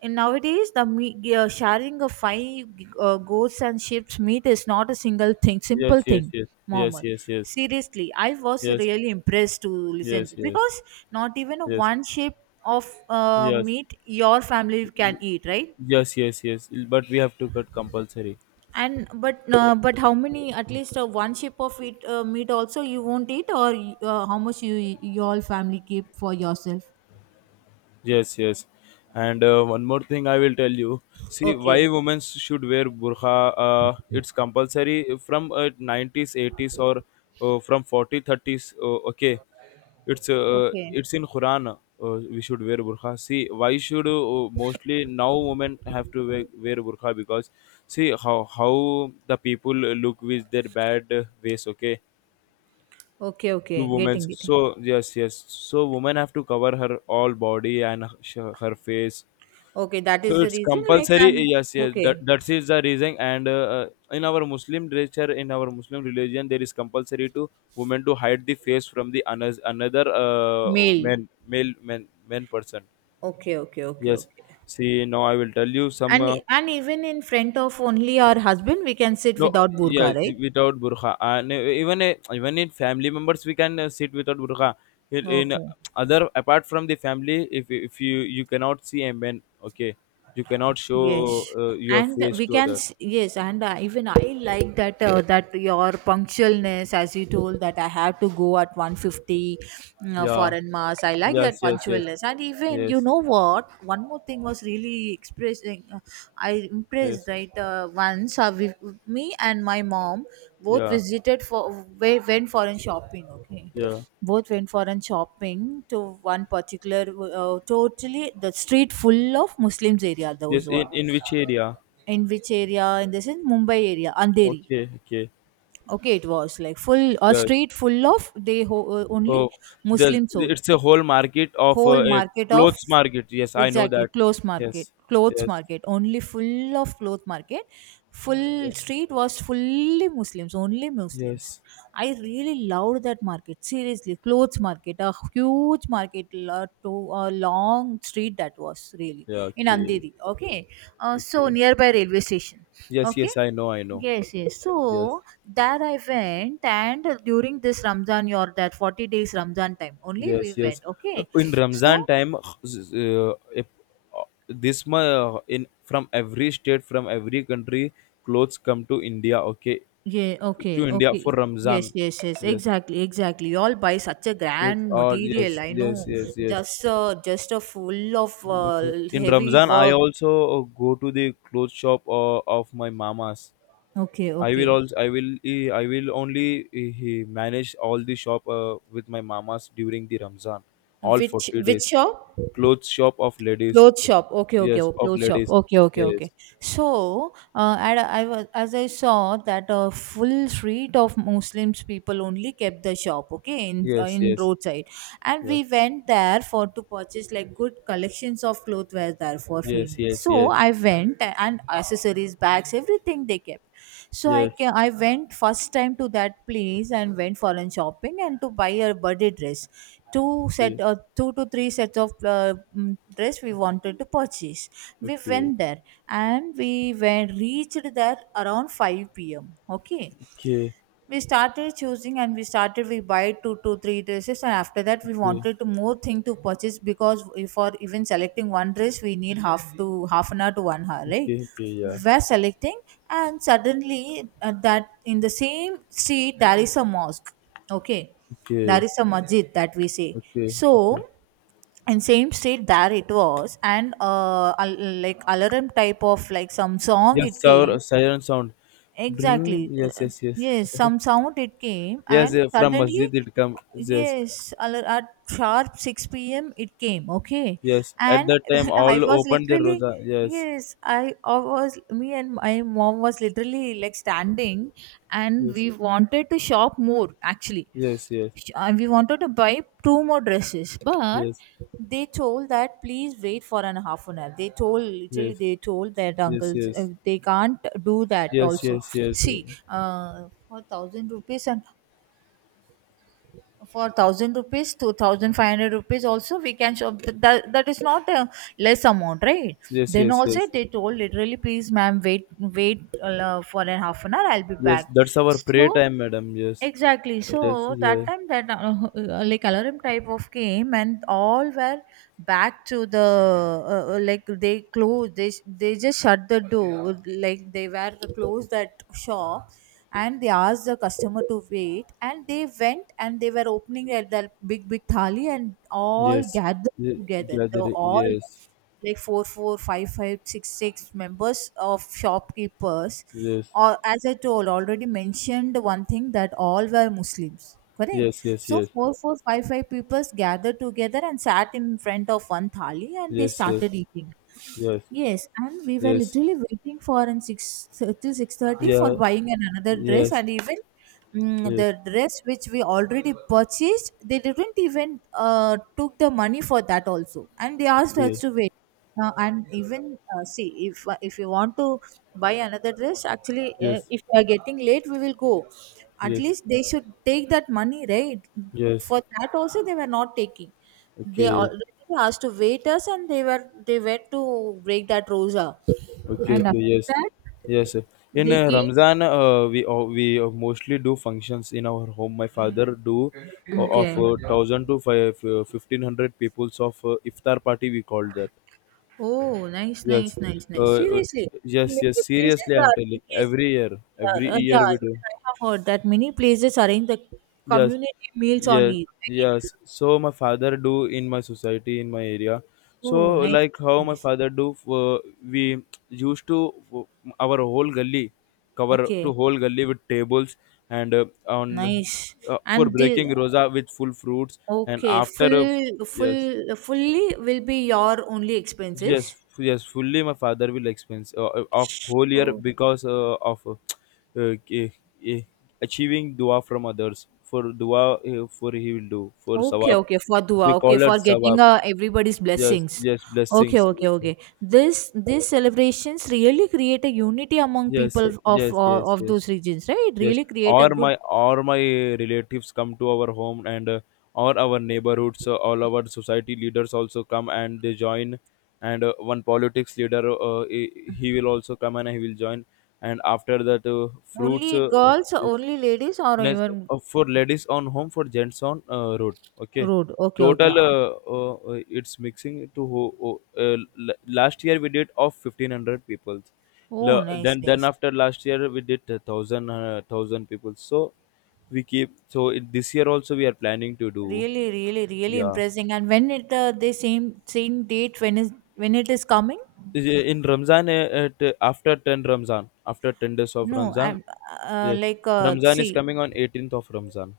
[SPEAKER 2] in nowadays, the sharing of five goats and sheep's meat is not a single thing simple
[SPEAKER 1] Yes. Yes.
[SPEAKER 2] thing,
[SPEAKER 1] Yes. Yes. Yes. Yes. Yes. Yes. Yes. Yes.
[SPEAKER 2] Mohammed.
[SPEAKER 1] Yes. Yes.
[SPEAKER 2] Seriously, I was really impressed to listen,
[SPEAKER 1] Yes.
[SPEAKER 2] because not even a one shape of meat your family can eat, right?
[SPEAKER 1] Yes. Yes. Yes. But we have to cut compulsory.
[SPEAKER 2] And but how many, at least one shape of it meat also you won't eat, or how much you, your family keep for yourself?
[SPEAKER 1] Yes, yes. And one more thing I will tell you. See, why
[SPEAKER 2] Okay.
[SPEAKER 1] women should wear burqa? It's compulsory from 90s, 80s or from 40, thirties. 30s. Okay. It's uh,
[SPEAKER 2] Okay.
[SPEAKER 1] it's in Quran. We should wear burqa. See, why should mostly now women have to wear burqa? Because see how the people look with their bad ways. Okay
[SPEAKER 2] Okay,
[SPEAKER 1] to
[SPEAKER 2] okay.
[SPEAKER 1] women.
[SPEAKER 2] Getting,
[SPEAKER 1] So
[SPEAKER 2] getting.
[SPEAKER 1] yes, yes, so women have to cover her all body and her face,
[SPEAKER 2] Okay, that
[SPEAKER 1] so
[SPEAKER 2] is the
[SPEAKER 1] it's
[SPEAKER 2] reason. Like,
[SPEAKER 1] compulsory.
[SPEAKER 2] and
[SPEAKER 1] Yes, yes. That
[SPEAKER 2] okay,
[SPEAKER 1] that is the reason. And in our Muslim literature, in our Muslim religion, there is compulsory to women to hide the face from the another
[SPEAKER 2] male.
[SPEAKER 1] man, male man, man person.
[SPEAKER 2] Okay, okay, okay,
[SPEAKER 1] Yes.
[SPEAKER 2] okay.
[SPEAKER 1] See, now I will tell you some.
[SPEAKER 2] And even in front of only our husband, we can sit
[SPEAKER 1] No,
[SPEAKER 2] without burqa,
[SPEAKER 1] yes,
[SPEAKER 2] right?
[SPEAKER 1] without burqa. And even in family members, we can sit without burqa. In
[SPEAKER 2] Okay.
[SPEAKER 1] other apart from the family, if you cannot see a man, okay, you cannot show
[SPEAKER 2] Yes,
[SPEAKER 1] your
[SPEAKER 2] and
[SPEAKER 1] face
[SPEAKER 2] we
[SPEAKER 1] to
[SPEAKER 2] can
[SPEAKER 1] other.
[SPEAKER 2] yes, and even I like that that your punctualness, as you told that I have to go at 1:50
[SPEAKER 1] Yeah.
[SPEAKER 2] foreign mass. I like that
[SPEAKER 1] Yes, yes, yes,
[SPEAKER 2] punctualness, and even you
[SPEAKER 1] yes,
[SPEAKER 2] know what? One more thing was really expressing. I
[SPEAKER 1] yes,
[SPEAKER 2] impressed, right, once. Me and my mom both
[SPEAKER 1] yeah,
[SPEAKER 2] visited for went foreign shopping. Okay,
[SPEAKER 1] yeah,
[SPEAKER 2] both went foreign shopping to one particular totally the street full of Muslims area.
[SPEAKER 1] yes.
[SPEAKER 2] Those were
[SPEAKER 1] In which area?
[SPEAKER 2] in which area, in this in Mumbai area, Andheri.
[SPEAKER 1] Okay, okay,
[SPEAKER 2] Okay, it was like full, a
[SPEAKER 1] yes.
[SPEAKER 2] street full of only
[SPEAKER 1] Oh, there's
[SPEAKER 2] Muslim sold,
[SPEAKER 1] it's a whole market of
[SPEAKER 2] whole
[SPEAKER 1] a
[SPEAKER 2] market of,
[SPEAKER 1] clothes market. Yes, I know
[SPEAKER 2] exactly,
[SPEAKER 1] that.
[SPEAKER 2] clothes market,
[SPEAKER 1] Yes,
[SPEAKER 2] clothes
[SPEAKER 1] yes,
[SPEAKER 2] market, only full of cloth market, full
[SPEAKER 1] yeah,
[SPEAKER 2] street was fully Muslims, only Muslims.
[SPEAKER 1] yes,
[SPEAKER 2] I really loved that market, seriously. Clothes market, a huge market, to a long street, that was really
[SPEAKER 1] yeah.
[SPEAKER 2] in
[SPEAKER 1] Okay,
[SPEAKER 2] Andheri. Okay, so
[SPEAKER 1] okay.
[SPEAKER 2] nearby railway station,
[SPEAKER 1] Yes,
[SPEAKER 2] okay.
[SPEAKER 1] yes, I know, I know.
[SPEAKER 2] Yes, yes.
[SPEAKER 1] Yes,
[SPEAKER 2] So there I went, and during this Ramzan, your that 40 days Ramzan time, only
[SPEAKER 1] yes,
[SPEAKER 2] we
[SPEAKER 1] yes.
[SPEAKER 2] went. Okay.
[SPEAKER 1] In Ramzan
[SPEAKER 2] So,
[SPEAKER 1] time, if, this ma in from every state, from every country, clothes come to India. Okay,
[SPEAKER 2] yeah,
[SPEAKER 1] to
[SPEAKER 2] okay,
[SPEAKER 1] India
[SPEAKER 2] okay.
[SPEAKER 1] for
[SPEAKER 2] Yes,
[SPEAKER 1] Ramzan.
[SPEAKER 2] yes, yes.
[SPEAKER 1] Yes,
[SPEAKER 2] Exactly, exactly. You all buy such a
[SPEAKER 1] yes,
[SPEAKER 2] grand
[SPEAKER 1] oh,
[SPEAKER 2] material,
[SPEAKER 1] yes,
[SPEAKER 2] I
[SPEAKER 1] yes,
[SPEAKER 2] know.
[SPEAKER 1] yes, yes.
[SPEAKER 2] Just a full of
[SPEAKER 1] Because in
[SPEAKER 2] heavy
[SPEAKER 1] Ramzan, I
[SPEAKER 2] work.
[SPEAKER 1] also go to the clothes shop of my mamas.
[SPEAKER 2] Okay,
[SPEAKER 1] I will
[SPEAKER 2] okay.
[SPEAKER 1] also, I will, eh, I will only manage all the shop with my mamas during the Ramzan, all forty
[SPEAKER 2] Which
[SPEAKER 1] days.
[SPEAKER 2] shop?
[SPEAKER 1] Clothes shop
[SPEAKER 2] Clothes shop. Okay, okay, oh,
[SPEAKER 1] of
[SPEAKER 2] clothes shop.
[SPEAKER 1] ladies,
[SPEAKER 2] Okay, okay,
[SPEAKER 1] yes,
[SPEAKER 2] okay. So, and I was, as I saw that a full street of Muslims people only kept the shop. Okay,
[SPEAKER 1] yes,
[SPEAKER 2] in
[SPEAKER 1] yes,
[SPEAKER 2] roadside, and
[SPEAKER 1] yes,
[SPEAKER 2] we went there for to purchase like good collections of clothes were there for
[SPEAKER 1] yes,
[SPEAKER 2] females.
[SPEAKER 1] yes,
[SPEAKER 2] So I went, and accessories, bags, everything they kept. So I
[SPEAKER 1] yes,
[SPEAKER 2] can, I went first time to that place and went for a shopping and to buy a birthday dress. Two set,
[SPEAKER 1] yes.
[SPEAKER 2] two to three sets of dress we wanted to purchase.
[SPEAKER 1] Okay,
[SPEAKER 2] We
[SPEAKER 1] okay,
[SPEAKER 2] went there, and we went, reached there around 5 p.m. Okay,
[SPEAKER 1] okay,
[SPEAKER 2] we started choosing, and we started, we buy two to three dresses, and after that we
[SPEAKER 1] okay,
[SPEAKER 2] wanted to more thing to purchase, because if for even selecting one dress we need half to, half an hour to 1 hour, right?
[SPEAKER 1] okay, okay, yeah,
[SPEAKER 2] We were selecting, and suddenly that in the same street there is a mosque. Okay, there
[SPEAKER 1] okay.
[SPEAKER 2] is a masjid, that we say.
[SPEAKER 1] Okay,
[SPEAKER 2] So
[SPEAKER 1] okay.
[SPEAKER 2] in same state there it was, and like alarm type of like some song
[SPEAKER 1] Yes,
[SPEAKER 2] it
[SPEAKER 1] sound,
[SPEAKER 2] came.
[SPEAKER 1] siren sound. Dring.
[SPEAKER 2] Exactly.
[SPEAKER 1] Yes, yes, yes.
[SPEAKER 2] Yes, some sound it came,
[SPEAKER 1] Yes,
[SPEAKER 2] and
[SPEAKER 1] yeah, from
[SPEAKER 2] suddenly,
[SPEAKER 1] masjid it comes. Yes,
[SPEAKER 2] yes, at sharp 6 p.m. it came, okay?
[SPEAKER 1] yes. At
[SPEAKER 2] And
[SPEAKER 1] that time,
[SPEAKER 2] [LAUGHS] I
[SPEAKER 1] all
[SPEAKER 2] was
[SPEAKER 1] opened their
[SPEAKER 2] literally,
[SPEAKER 1] rosa. Yes,
[SPEAKER 2] yes, I was, me and my mom was literally like standing, and
[SPEAKER 1] yes,
[SPEAKER 2] we wanted to shop more actually.
[SPEAKER 1] yes, yes,
[SPEAKER 2] We wanted to buy two more dresses, but
[SPEAKER 1] yes,
[SPEAKER 2] they told that please wait for an half an hour. They told literally,
[SPEAKER 1] yes,
[SPEAKER 2] they told their
[SPEAKER 1] yes,
[SPEAKER 2] uncles
[SPEAKER 1] yes,
[SPEAKER 2] they can't do that.
[SPEAKER 1] yes,
[SPEAKER 2] Also,
[SPEAKER 1] yes, yes,
[SPEAKER 2] see, for thousand rupees and for thousand rupees to 1,500 rupees also we can shop. That, that is not a less amount, right?
[SPEAKER 1] yes,
[SPEAKER 2] Then
[SPEAKER 1] yes,
[SPEAKER 2] also
[SPEAKER 1] yes.
[SPEAKER 2] they told literally, please ma'am, wait, wait, for a half an hour I'll be
[SPEAKER 1] Yes,
[SPEAKER 2] back.
[SPEAKER 1] that's our prayer
[SPEAKER 2] So
[SPEAKER 1] time, madam. Yes,
[SPEAKER 2] exactly,
[SPEAKER 1] that's
[SPEAKER 2] so that
[SPEAKER 1] the
[SPEAKER 2] time that like alarm type of game and all were back to the like they closed, they just shut the door, like they were closed that shop, and they asked the customer to wait, and they went, and they were opening at the big big thali and all
[SPEAKER 1] yes.
[SPEAKER 2] gathered
[SPEAKER 1] Ye-
[SPEAKER 2] together. So
[SPEAKER 1] Gather.
[SPEAKER 2] all
[SPEAKER 1] Yes,
[SPEAKER 2] like four four five five six six members of shopkeepers,
[SPEAKER 1] yes,
[SPEAKER 2] or as I told, already mentioned one thing that all were Muslims. Correct.
[SPEAKER 1] yes, yes,
[SPEAKER 2] So
[SPEAKER 1] yes,
[SPEAKER 2] four, four, five, five peoples gathered together and sat in front of one thali, and they
[SPEAKER 1] yes, yes,
[SPEAKER 2] started eating.
[SPEAKER 1] yes,
[SPEAKER 2] Yes, and we were
[SPEAKER 1] yes,
[SPEAKER 2] literally waiting for, and six till 6:30, for
[SPEAKER 1] yeah,
[SPEAKER 2] buying an another dress,
[SPEAKER 1] yes,
[SPEAKER 2] and even
[SPEAKER 1] yes,
[SPEAKER 2] the dress which we already purchased, they didn't even took the money for that also, and they asked
[SPEAKER 1] yeah,
[SPEAKER 2] us to wait. And even see, if you want to buy another dress actually,
[SPEAKER 1] yes,
[SPEAKER 2] if you are getting late we will go, at
[SPEAKER 1] yes.
[SPEAKER 2] least they should take that money, right?
[SPEAKER 1] Yes.
[SPEAKER 2] For that also they were not taking. They
[SPEAKER 1] Okay.
[SPEAKER 2] already asked to wait us, and they were to break that rosa,
[SPEAKER 1] Okay.
[SPEAKER 2] and
[SPEAKER 1] Okay.
[SPEAKER 2] after
[SPEAKER 1] Yes.
[SPEAKER 2] that
[SPEAKER 1] Yes, sir. In
[SPEAKER 2] they
[SPEAKER 1] uh,
[SPEAKER 2] came,
[SPEAKER 1] Ramzan, we mostly do functions in our home. My father do of
[SPEAKER 2] okay.
[SPEAKER 1] thousand to five 1,500 peoples of iftar party. We called that.
[SPEAKER 2] Oh, nice,
[SPEAKER 1] Yes.
[SPEAKER 2] nice, nice,
[SPEAKER 1] Uh,
[SPEAKER 2] nice.
[SPEAKER 1] uh,
[SPEAKER 2] Seriously, in
[SPEAKER 1] yes. Yes.
[SPEAKER 2] many places
[SPEAKER 1] Seriously,
[SPEAKER 2] the
[SPEAKER 1] I'm telling.
[SPEAKER 2] arranges
[SPEAKER 1] Every
[SPEAKER 2] are,
[SPEAKER 1] year
[SPEAKER 2] yeah,
[SPEAKER 1] we do.
[SPEAKER 2] even I have heard that many places arrange the
[SPEAKER 1] Yes,
[SPEAKER 2] community meals on
[SPEAKER 1] yes,
[SPEAKER 2] it, right?
[SPEAKER 1] yes, so my father do in my society in my area. So
[SPEAKER 2] Oh, nice,
[SPEAKER 1] like
[SPEAKER 2] nice,
[SPEAKER 1] how my
[SPEAKER 2] nice.
[SPEAKER 1] father do, we used to our whole gully cover to
[SPEAKER 2] Okay,
[SPEAKER 1] whole gully with tables, and on
[SPEAKER 2] nice.
[SPEAKER 1] for
[SPEAKER 2] And the
[SPEAKER 1] breaking rosa with full fruits. And
[SPEAKER 2] okay,
[SPEAKER 1] after of
[SPEAKER 2] full,
[SPEAKER 1] yes.
[SPEAKER 2] full, fully will be your only
[SPEAKER 1] Yes,
[SPEAKER 2] expenses.
[SPEAKER 1] yes, fully. My father will expense of whole year
[SPEAKER 2] Oh.
[SPEAKER 1] because of uh, k- eh, achieving dua from others. For dua, for he will do for
[SPEAKER 2] Okay,
[SPEAKER 1] sawab.
[SPEAKER 2] okay, for
[SPEAKER 1] We
[SPEAKER 2] dua, okay,
[SPEAKER 1] call it
[SPEAKER 2] for getting
[SPEAKER 1] sawab.
[SPEAKER 2] everybody's
[SPEAKER 1] Yes,
[SPEAKER 2] blessings.
[SPEAKER 1] yes,
[SPEAKER 2] Okay,
[SPEAKER 1] blessings.
[SPEAKER 2] okay, okay. This these celebrations really create a unity among
[SPEAKER 1] Yes,
[SPEAKER 2] people
[SPEAKER 1] yes, yes,
[SPEAKER 2] of
[SPEAKER 1] yes,
[SPEAKER 2] those regions, right?
[SPEAKER 1] yes.
[SPEAKER 2] Really create a good,
[SPEAKER 1] Or my relatives come to our home, and or our neighborhoods. All our society leaders also come and they join. And one politics leader, he will also come and he will join. And after that, fruits.
[SPEAKER 2] only girls,
[SPEAKER 1] Yes.
[SPEAKER 2] only ladies, or
[SPEAKER 1] Yes,
[SPEAKER 2] even
[SPEAKER 1] for ladies on home, for gents on road. Okay,
[SPEAKER 2] road. Okay, okay.
[SPEAKER 1] total it's mixing to last year we did of 1,500 people.
[SPEAKER 2] Oh, nice,
[SPEAKER 1] Then
[SPEAKER 2] nice.
[SPEAKER 1] after last year we did thousand people. So we keep so it, this year also we are planning to do.
[SPEAKER 2] Really, really, really
[SPEAKER 1] Yeah.
[SPEAKER 2] impressing. And when it the same same date, when is, when it is coming?
[SPEAKER 1] Is- uh, in Ramzan after ten Ramzan after 10 days of
[SPEAKER 2] No,
[SPEAKER 1] Ramzan.
[SPEAKER 2] I'm
[SPEAKER 1] Yeah, Ramzan is
[SPEAKER 2] see,
[SPEAKER 1] coming on 18th of Ramzan.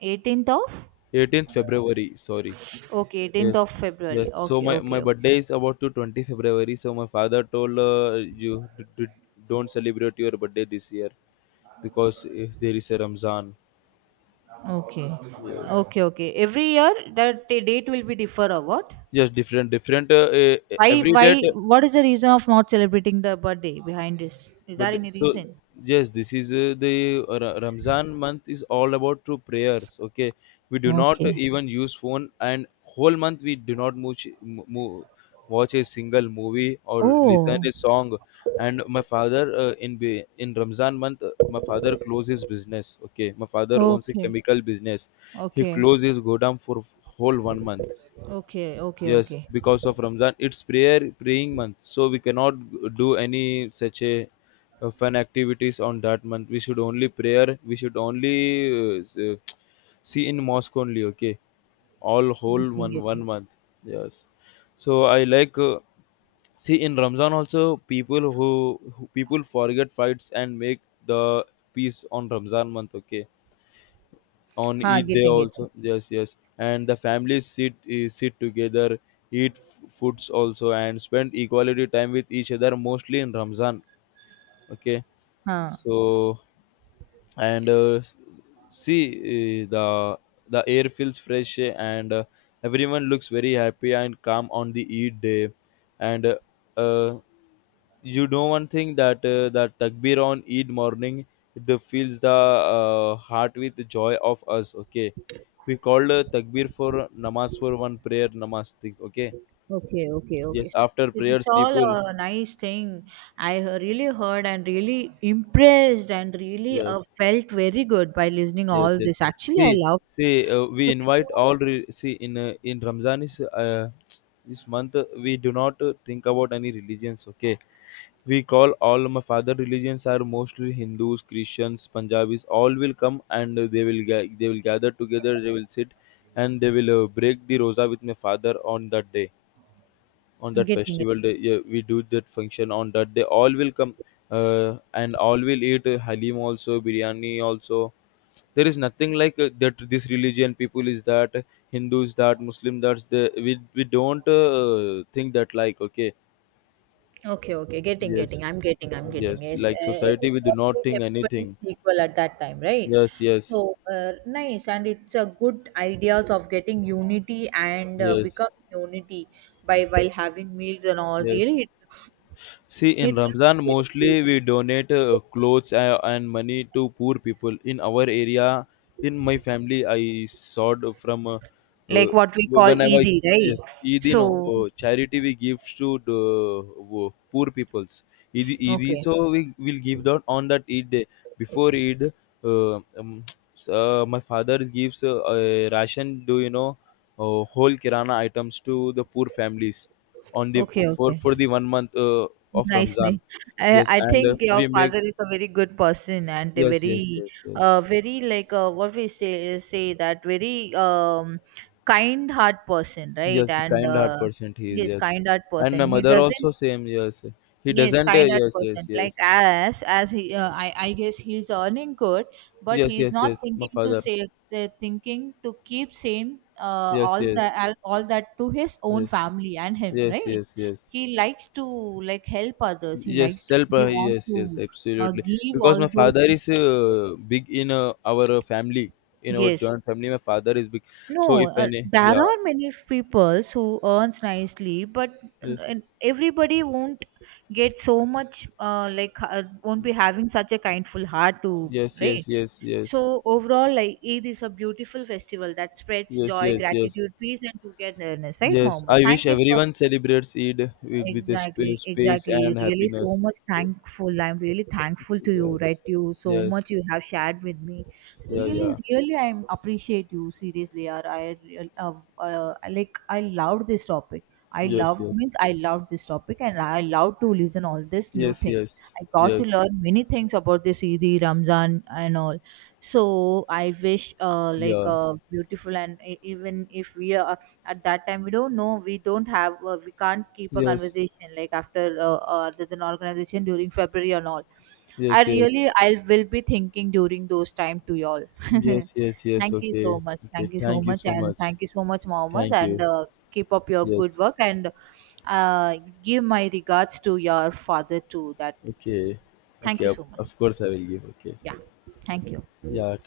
[SPEAKER 2] 18th of,
[SPEAKER 1] 18th February, sorry.
[SPEAKER 2] okay, eighteenth
[SPEAKER 1] Yes,
[SPEAKER 2] of
[SPEAKER 1] yes.
[SPEAKER 2] February.
[SPEAKER 1] So
[SPEAKER 2] Okay,
[SPEAKER 1] my
[SPEAKER 2] okay, okay.
[SPEAKER 1] birthday is about to 20 February. So my father told you don't celebrate your birthday this year because if there is a Ramzan.
[SPEAKER 2] Okay.
[SPEAKER 1] Yes.
[SPEAKER 2] Okay, okay. Every year that the date will be differ, or what?
[SPEAKER 1] Yes, different, different.
[SPEAKER 2] Why
[SPEAKER 1] Every date.
[SPEAKER 2] why what is the reason of not celebrating the birthday behind this? Is there
[SPEAKER 1] But
[SPEAKER 2] any
[SPEAKER 1] so
[SPEAKER 2] reason?
[SPEAKER 1] yes, this is Ramzan month is all about to prayers. Okay, we do not
[SPEAKER 2] Okay.
[SPEAKER 1] even use phone, and whole month we do not much watch a single movie or listen
[SPEAKER 2] Oh,
[SPEAKER 1] a song. And my father in Ramzan month, my father closed his business. Okay, my father owns a
[SPEAKER 2] okay.
[SPEAKER 1] chemical business. He
[SPEAKER 2] Okay.
[SPEAKER 1] closed his godown for whole one month.
[SPEAKER 2] Okay, okay,
[SPEAKER 1] Yes,
[SPEAKER 2] okay.
[SPEAKER 1] because of Ramzan, it's prayer praying month, so we cannot do any such a fun activities on that month. We should only prayer. We should only see in mosque only. Okay, all whole
[SPEAKER 2] Getting,
[SPEAKER 1] one
[SPEAKER 2] getting.
[SPEAKER 1] month. Yes, so I like. See in Ramzan also people who people forget fights and make the peace on Ramzan month. Okay, on
[SPEAKER 2] Ha,
[SPEAKER 1] eat day
[SPEAKER 2] getting, getting.
[SPEAKER 1] also yes, yes, and the families sit, sit together, eat foods also, and spend equality time with each other mostly in Ramzan. Okay,
[SPEAKER 2] Ha.
[SPEAKER 1] so and see, the the air feels fresh, and everyone looks very happy and calm on the Eid day. And uh, you know one thing, that that takbir on Eid morning, it fills the heart with joy of us. Okay, we called takbir for namaz, for one prayer namaz thing, okay.
[SPEAKER 2] Okay, okay, okay.
[SPEAKER 1] Yes, after
[SPEAKER 2] It's
[SPEAKER 1] prayers
[SPEAKER 2] all
[SPEAKER 1] people.
[SPEAKER 2] a nice thing. Really heard, and really impressed, and really
[SPEAKER 1] Yes,
[SPEAKER 2] felt very good by listening
[SPEAKER 1] yes,
[SPEAKER 2] all
[SPEAKER 1] yes,
[SPEAKER 2] this. Actually,
[SPEAKER 1] see,
[SPEAKER 2] I love.
[SPEAKER 1] see we
[SPEAKER 2] So,
[SPEAKER 1] invite all re- see in Ramzan is, this month, we do not think about any religions. Okay, we call all my father religions are mostly Hindus, Christians, Punjabis, all will come, and they will they will gather together, they will sit, and they will break the rosa with my father on that day, on
[SPEAKER 2] I'm
[SPEAKER 1] that
[SPEAKER 2] getting it.
[SPEAKER 1] festival day. Yeah, we do that function on that day, all will come. And all will eat halim also, biryani also. There is nothing like that this religion people is that Hindus that Muslim, that's the we don't think that like. Okay,
[SPEAKER 2] Okay, okay, getting,
[SPEAKER 1] yes,
[SPEAKER 2] getting. I'm getting, I'm getting.
[SPEAKER 1] yes,
[SPEAKER 2] Yes,
[SPEAKER 1] like society we do not
[SPEAKER 2] corporate,
[SPEAKER 1] think
[SPEAKER 2] everybody
[SPEAKER 1] anything.
[SPEAKER 2] is equal at that time, right?
[SPEAKER 1] Yes, yes,
[SPEAKER 2] So nice, and it's a good ideas of getting unity and
[SPEAKER 1] yes,
[SPEAKER 2] becoming unity by while having meals and all.
[SPEAKER 1] yes.
[SPEAKER 2] Really,
[SPEAKER 1] See, in
[SPEAKER 2] it looks
[SPEAKER 1] Ramzan,
[SPEAKER 2] very great.
[SPEAKER 1] mostly we donate clothes and money to poor people. In our area, in my family, I sort of from uh,
[SPEAKER 2] Like what we call
[SPEAKER 1] whenever
[SPEAKER 2] Eid,
[SPEAKER 1] yes,
[SPEAKER 2] right?
[SPEAKER 1] Eid, you know,
[SPEAKER 2] So
[SPEAKER 1] charity we give to the poor peoples. Eid, Eid,
[SPEAKER 2] okay,
[SPEAKER 1] so we will give that on that Eid day. Before Eid, uh, um, my father gives a ration, do you know, whole kirana items to the poor families on the
[SPEAKER 2] okay, okay.
[SPEAKER 1] for the one month of
[SPEAKER 2] Nice, nice.
[SPEAKER 1] Ramzan. Yes,
[SPEAKER 2] I
[SPEAKER 1] and
[SPEAKER 2] think your
[SPEAKER 1] we make
[SPEAKER 2] father is a very good person and a
[SPEAKER 1] yes, yes,
[SPEAKER 2] very,
[SPEAKER 1] yes, yes,
[SPEAKER 2] very like, what we say say that very kind heart person, right?
[SPEAKER 1] yes.
[SPEAKER 2] And
[SPEAKER 1] Kind heart person he is.
[SPEAKER 2] he is
[SPEAKER 1] Yes,
[SPEAKER 2] kind heart
[SPEAKER 1] and my
[SPEAKER 2] person. He
[SPEAKER 1] mother
[SPEAKER 2] doesn't,
[SPEAKER 1] also same. Yes, he
[SPEAKER 2] yes,
[SPEAKER 1] doesn't.
[SPEAKER 2] kind of
[SPEAKER 1] Yes, yes,
[SPEAKER 2] percent. Like
[SPEAKER 1] yes,
[SPEAKER 2] as he, I guess he's earning good, but
[SPEAKER 1] yes,
[SPEAKER 2] he's
[SPEAKER 1] yes,
[SPEAKER 2] not
[SPEAKER 1] yes. My
[SPEAKER 2] thinking to
[SPEAKER 1] father.
[SPEAKER 2] save. They thinking to keep same
[SPEAKER 1] Yes,
[SPEAKER 2] all the
[SPEAKER 1] yes,
[SPEAKER 2] all that to his own
[SPEAKER 1] yes,
[SPEAKER 2] family and him,
[SPEAKER 1] yes,
[SPEAKER 2] right?
[SPEAKER 1] yes, yes.
[SPEAKER 2] He likes to, like help others. He
[SPEAKER 1] Yes,
[SPEAKER 2] likes to,
[SPEAKER 1] self.
[SPEAKER 2] he wants
[SPEAKER 1] Yes, yes,
[SPEAKER 2] to
[SPEAKER 1] absolutely.
[SPEAKER 2] give
[SPEAKER 1] Because
[SPEAKER 2] all
[SPEAKER 1] my
[SPEAKER 2] those.
[SPEAKER 1] father is big in our family, in our
[SPEAKER 2] Yes.
[SPEAKER 1] joint family. My father is big. So
[SPEAKER 2] No,
[SPEAKER 1] if any,
[SPEAKER 2] there
[SPEAKER 1] yeah,
[SPEAKER 2] are many people who earns nicely, but
[SPEAKER 1] yes,
[SPEAKER 2] uh, everybody won't get so much like won't be having such a kindful heart to,
[SPEAKER 1] yes,
[SPEAKER 2] right.
[SPEAKER 1] yes, yes, yes.
[SPEAKER 2] So overall, like Eid is a beautiful festival that spreads
[SPEAKER 1] Yes,
[SPEAKER 2] joy,
[SPEAKER 1] yes, yes,
[SPEAKER 2] gratitude, peace, and togetherness. Right,
[SPEAKER 1] yes.
[SPEAKER 2] Mohammed?
[SPEAKER 1] I wish
[SPEAKER 2] Thank you for,
[SPEAKER 1] everyone celebrates Eid with a
[SPEAKER 2] exactly,
[SPEAKER 1] space
[SPEAKER 2] exactly.
[SPEAKER 1] and
[SPEAKER 2] Really, so
[SPEAKER 1] happiness.
[SPEAKER 2] much
[SPEAKER 1] Okay.
[SPEAKER 2] thankful, I'm really thankful to you,
[SPEAKER 1] Yes,
[SPEAKER 2] right? You so
[SPEAKER 1] yes,
[SPEAKER 2] much you have shared with me.
[SPEAKER 1] yeah,
[SPEAKER 2] Really,
[SPEAKER 1] yeah,
[SPEAKER 2] really, I am appreciate you seriously. Or like, I loved this topic. I
[SPEAKER 1] yes,
[SPEAKER 2] love
[SPEAKER 1] yes,
[SPEAKER 2] means I loved this topic, and I love to listen all this new
[SPEAKER 1] yes,
[SPEAKER 2] thing.
[SPEAKER 1] yes,
[SPEAKER 2] I got to
[SPEAKER 1] yes,
[SPEAKER 2] learn many things about this Eid, Ramzan, and all. So I wish, like,
[SPEAKER 1] yeah,
[SPEAKER 2] beautiful and even if we are at that time, we don't know, we don't have, we can't keep a
[SPEAKER 1] yes,
[SPEAKER 2] conversation like after other than organization during February and all. I
[SPEAKER 1] yes, yes,
[SPEAKER 2] really, I will be thinking during those time to y'all.
[SPEAKER 1] yes, yes,
[SPEAKER 2] [LAUGHS]
[SPEAKER 1] yes.
[SPEAKER 2] Thank you so
[SPEAKER 1] Okay,
[SPEAKER 2] much,
[SPEAKER 1] okay.
[SPEAKER 2] thank you so
[SPEAKER 1] Thank you
[SPEAKER 2] much,
[SPEAKER 1] so
[SPEAKER 2] and
[SPEAKER 1] much.
[SPEAKER 2] thank you so much, Mohammed,
[SPEAKER 1] Thank you.
[SPEAKER 2] and keep up your good
[SPEAKER 1] Yes.
[SPEAKER 2] work, and uh, give my regards to your father too. That,
[SPEAKER 1] Okay.
[SPEAKER 2] thank
[SPEAKER 1] Okay.
[SPEAKER 2] you so much.
[SPEAKER 1] Of course, I will give. Okay.
[SPEAKER 2] Yeah, thank you.
[SPEAKER 1] Yeah.